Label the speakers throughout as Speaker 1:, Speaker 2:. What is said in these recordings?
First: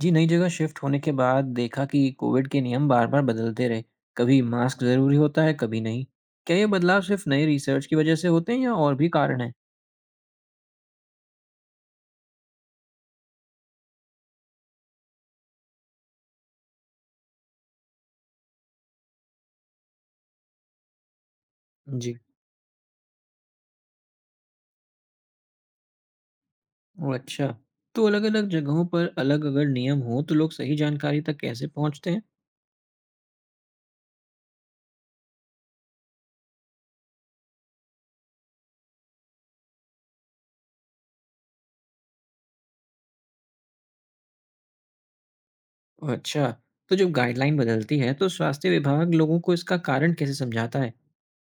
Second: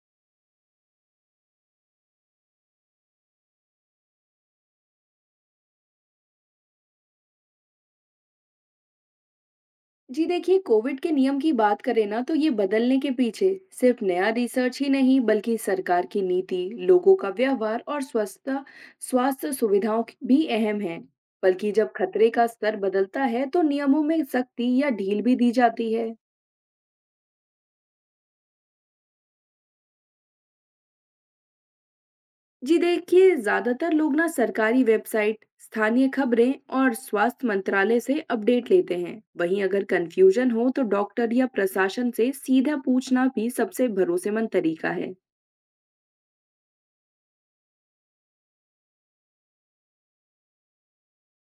Speaker 1: जी, नई जगह शिफ्ट होने के बाद देखा कि कोविड के नियम बार-बार बदलते रहे। कभी मास्क ज़रूरी होता है, कभी नहीं। क्या ये बदलाव सिर्फ नए रिसर्च की वजह से होते हैं या और भी कारण हैं?
Speaker 2: जी देखिए, कोविड के नियम की बात करें ना तो ये बदलने के पीछे सिर्फ नया रिसर्च ही नहीं बल्कि सरकार की नीति, लोगों का व्यवहार और स्वस्थता, स्वास्थ्य सुविधाओं की- भी अहम है। बल्कि जब
Speaker 1: जी।
Speaker 2: खतरे का स्तर बदलता है तो नियमों में सख्ती या ढील भी दी जाती है।
Speaker 1: ओह, अच्छा। तो अलग-अलग जगहों पर अलग अगर नियम हो तो लोग सही जानकारी तक कैसे पहुंचते हैं?
Speaker 2: जी देखिए, ज्यादातर लोग ना सरकारी वेबसाइट, स्थानीय खबरें और स्वास्थ्य मंत्रालय से अपडेट लेते हैं। वहीं अगर कंफ्यूजन हो तो डॉक्टर या प्रशासन से सीधा पूछना भी सबसे भरोसेमंद तरीका है।
Speaker 1: ओह, अच्छा। तो जब गाइडलाइन बदलती है तो स्वास्थ्य विभाग लोगों को इसका कारण कैसे समझाता है?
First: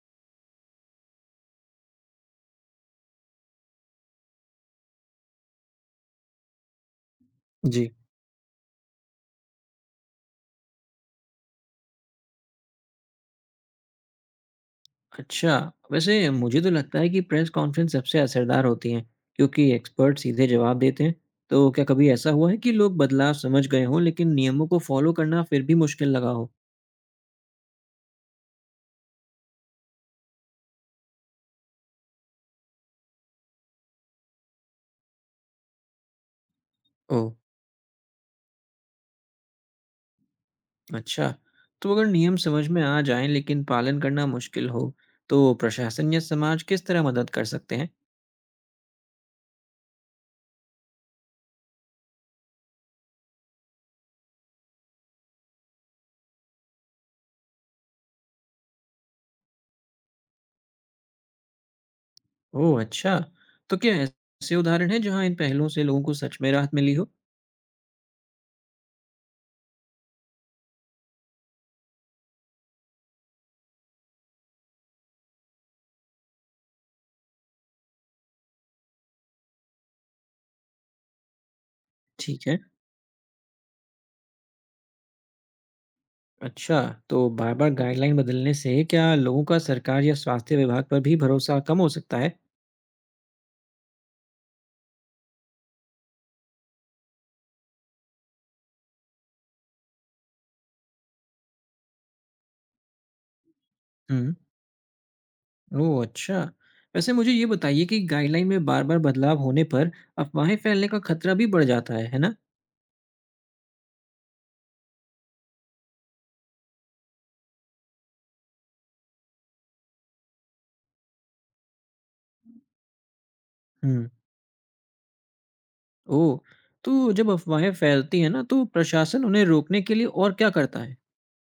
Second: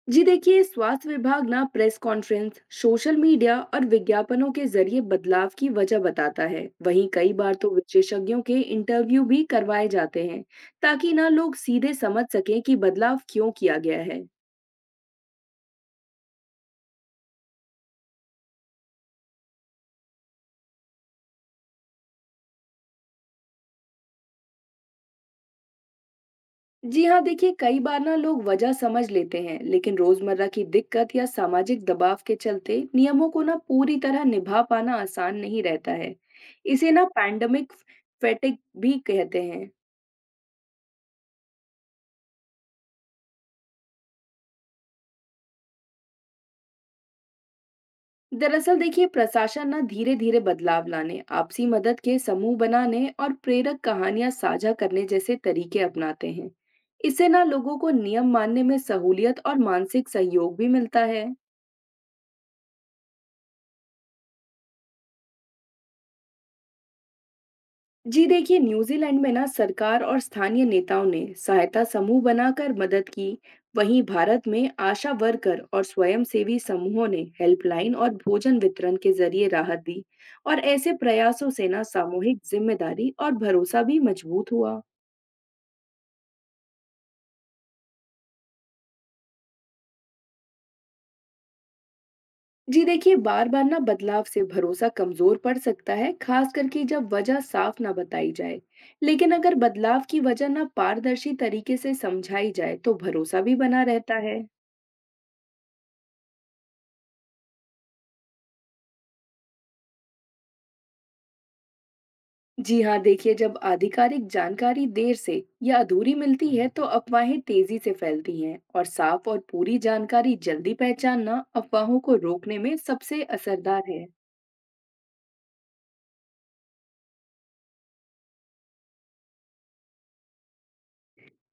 Speaker 2: जी देखिए, स्वास्थ्य विभाग ना प्रेस कॉन्फ्रेंस, सोशल मीडिया और विज्ञापनों के जरिए बदलाव की वजह बताता है। वहीं कई बार तो
Speaker 1: जी।
Speaker 2: विशेषज्ञों के इंटरव्यू भी करवाए जाते हैं, ताकि ना लोग सीधे समझ सकें कि बदलाव क्यों किया गया है।
Speaker 1: अच्छा, वैसे मुझे तो लगता है कि प्रेस कॉन्फ्रेंस सबसे असरदार होती हैं, क्योंकि एक्सपर्ट सीधे जवाब देते हैं। तो क्या कभी ऐसा हुआ है कि लोग बदलाव समझ गए हों, लेकिन नियमों को फॉलो करना फिर भी मुश्किल लगा हो?
Speaker 2: जी हाँ देखिए, कई बार ना लोग वजह समझ लेते हैं लेकिन रोजमर्रा की दिक्कत या सामाजिक दबाव के चलते नियमों को ना पूरी तरह निभा पाना आसान नहीं रहता है। इसे ना
Speaker 1: ओह,
Speaker 2: पैंडमिक फेटिक भी कहते हैं।
Speaker 1: अच्छा। तो अगर नियम समझ में आ जाएं, लेकिन पालन करना मुश्किल हो, तो प्रशासन या समाज किस तरह मदद कर सकते हैं?
Speaker 2: दरअसल देखिए, प्रशासन ना धीरे धीरे बदलाव लाने, आपसी मदद के समूह बनाने और प्रेरक कहानियां साझा करने जैसे तरीके अपनाते हैं। इससे ना लोगों को नियम मानने में सहूलियत और मानसिक सहयोग भी मिलता है।
Speaker 1: ओह, अच्छा। तो क्या ऐसे उदाहरण हैं जहां इन पहलों से लोगों को सच में राहत मिली हो?
Speaker 2: जी देखिए, न्यूजीलैंड में ना सरकार और स्थानीय नेताओं ने सहायता समूह बनाकर मदद की। वहीं भारत में आशा वर्कर और स्वयंसेवी समूहों ने हेल्पलाइन और भोजन वितरण के जरिए राहत दी। और ऐसे प्रयासों से ना सामूहिक
Speaker 1: ठीक है।
Speaker 2: जिम्मेदारी और भरोसा भी मजबूत हुआ।
Speaker 1: अच्छा, तो बार-बार गाइडलाइन बदलने से क्या लोगों का सरकार या स्वास्थ्य विभाग पर भी भरोसा कम हो सकता है?
Speaker 2: जी देखिए, बार बार ना बदलाव से भरोसा कमजोर पड़ सकता है, खास करके जब वजह साफ ना बताई जाए। लेकिन अगर बदलाव की वजह ना पारदर्शी तरीके से समझाई जाए तो भरोसा भी बना रहता
Speaker 1: हम्म।
Speaker 2: है।
Speaker 1: ओह अच्छा, वैसे मुझे ये बताइए कि गाइडलाइन में बार-बार बदलाव होने पर अफवाहें फैलने का खतरा भी बढ़ जाता है ना?
Speaker 2: जी हाँ देखिए, जब आधिकारिक जानकारी देर से या अधूरी मिलती है तो अफवाहें तेजी से फैलती हैं, और साफ और पूरी जानकारी जल्दी पहचानना अफवाहों को रोकने में सबसे असरदार है।
Speaker 1: हम्म। ओह, तो जब अफवाहें फैलती हैं ना तो प्रशासन उन्हें रोकने के लिए और क्या करता है?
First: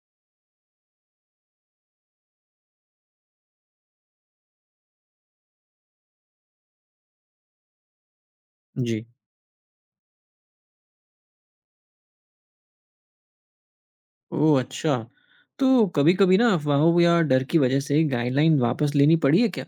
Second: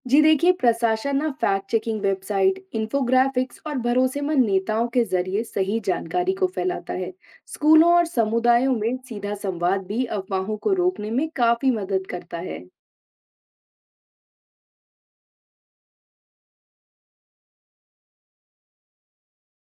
Speaker 2: जी देखिए, प्रशासन ना फैक्ट चेकिंग वेबसाइट, इंफोग्राफिक्स और भरोसेमंद नेताओं के जरिए सही जानकारी को फैलाता है। स्कूलों और समुदायों में
Speaker 1: जी।
Speaker 2: सीधा संवाद भी अफवाहों को रोकने में काफी मदद करता है।
Speaker 1: ओह अच्छा, तो कभी-कभी ना अफवाहों या डर की वजह से गाइडलाइन वापस लेनी पड़ी है क्या?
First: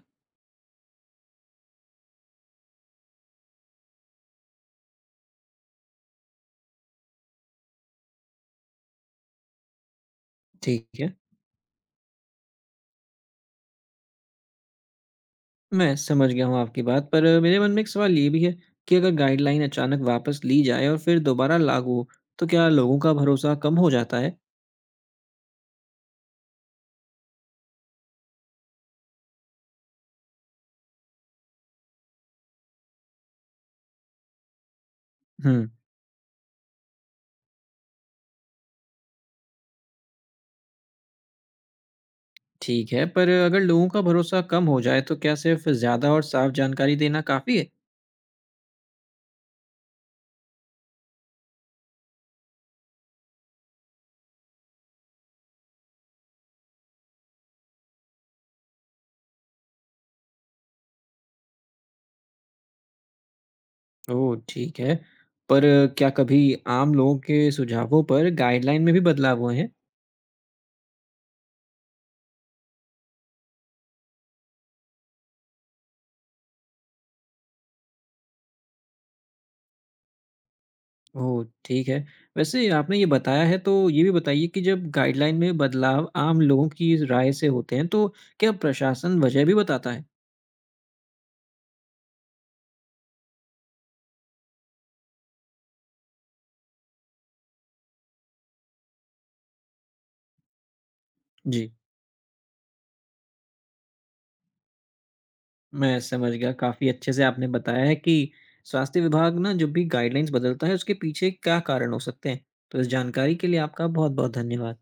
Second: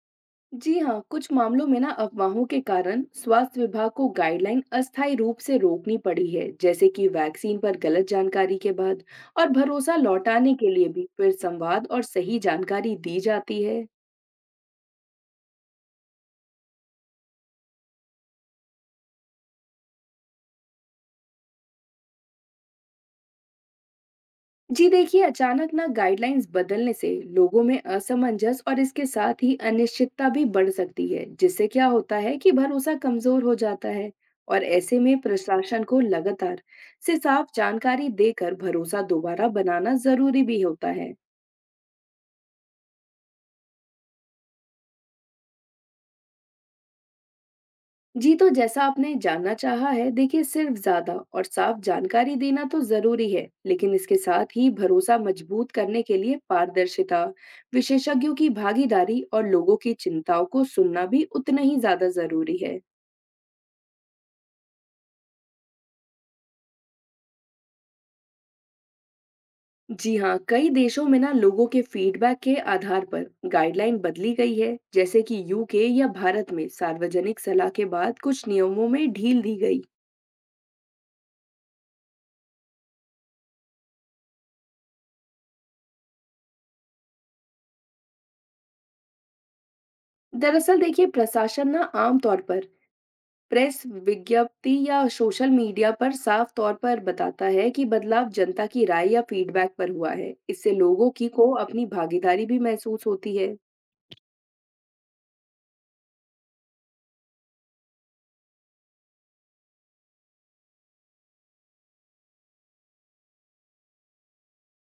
Speaker 2: जी हाँ, कुछ मामलों में ना अफवाहों के कारण स्वास्थ्य विभाग को गाइडलाइन अस्थायी रूप से रोकनी पड़ी है, जैसे कि वैक्सीन पर गलत जानकारी के बाद। और भरोसा लौटाने के लिए
Speaker 1: ठीक
Speaker 2: भी
Speaker 1: है।
Speaker 2: फिर संवाद और सही जानकारी दी जाती है।
Speaker 1: मैं समझ गया हूँ आपकी बात पर, मेरे मन में एक सवाल ये भी है कि अगर गाइडलाइन अचानक वापस ली जाए और फिर दोबारा लागू हो तो क्या लोगों का भरोसा कम हो जाता है।
Speaker 2: जी देखिए, अचानक ना गाइडलाइंस बदलने से लोगों में असमंजस और इसके साथ ही अनिश्चितता भी बढ़ सकती है, जिससे क्या होता है कि भरोसा कमजोर हो जाता है। और ऐसे में
Speaker 1: हम्म।
Speaker 2: प्रशासन को लगातार से साफ जानकारी देकर भरोसा दोबारा बनाना जरूरी भी होता है।
Speaker 1: ठीक है, पर अगर लोगों का भरोसा कम हो जाए तो क्या सिर्फ ज़्यादा और साफ जानकारी देना काफ़ी है?
Speaker 2: जी तो जैसा आपने जानना चाहा है, देखिए सिर्फ ज्यादा और साफ जानकारी देना तो जरूरी है, लेकिन इसके साथ ही भरोसा मजबूत करने के लिए पारदर्शिता, विशेषज्ञों की भागीदारी और लोगों की चिंताओं को सुनना भी उतना ही ज्यादा जरूरी है।
Speaker 1: ओह, ठीक है। पर, क्या कभी आम लोगों के सुझावों पर गाइडलाइन में भी बदलाव हुए हैं?
Speaker 2: जी हाँ, कई देशों में ना लोगों के फीडबैक के आधार पर गाइडलाइन बदली गई है, जैसे कि यूके या भारत में सार्वजनिक सलाह के बाद कुछ नियमों में ढील दी गई।
Speaker 1: ओह, ठीक है। वैसे आपने ये बताया है तो ये भी बताइए कि जब गाइडलाइन में बदलाव आम लोगों की राय से होते हैं तो क्या प्रशासन वजह भी बताता है?
Speaker 2: दरअसल देखिए, प्रशासन ना आमतौर पर प्रेस विज्ञप्ति या सोशल मीडिया पर साफ तौर पर बताता है कि बदलाव जनता की राय या फीडबैक पर हुआ है। इससे लोगों की को
Speaker 1: जी,
Speaker 2: अपनी भागीदारी भी महसूस होती है।
Speaker 1: मैं समझ गया। काफ़ी अच्छे से आपने बताया है कि स्वास्थ्य विभाग ना जब भी गाइडलाइंस बदलता है उसके पीछे क्या कारण हो सकते हैं। तो इस जानकारी के लिए आपका बहुत-बहुत धन्यवाद।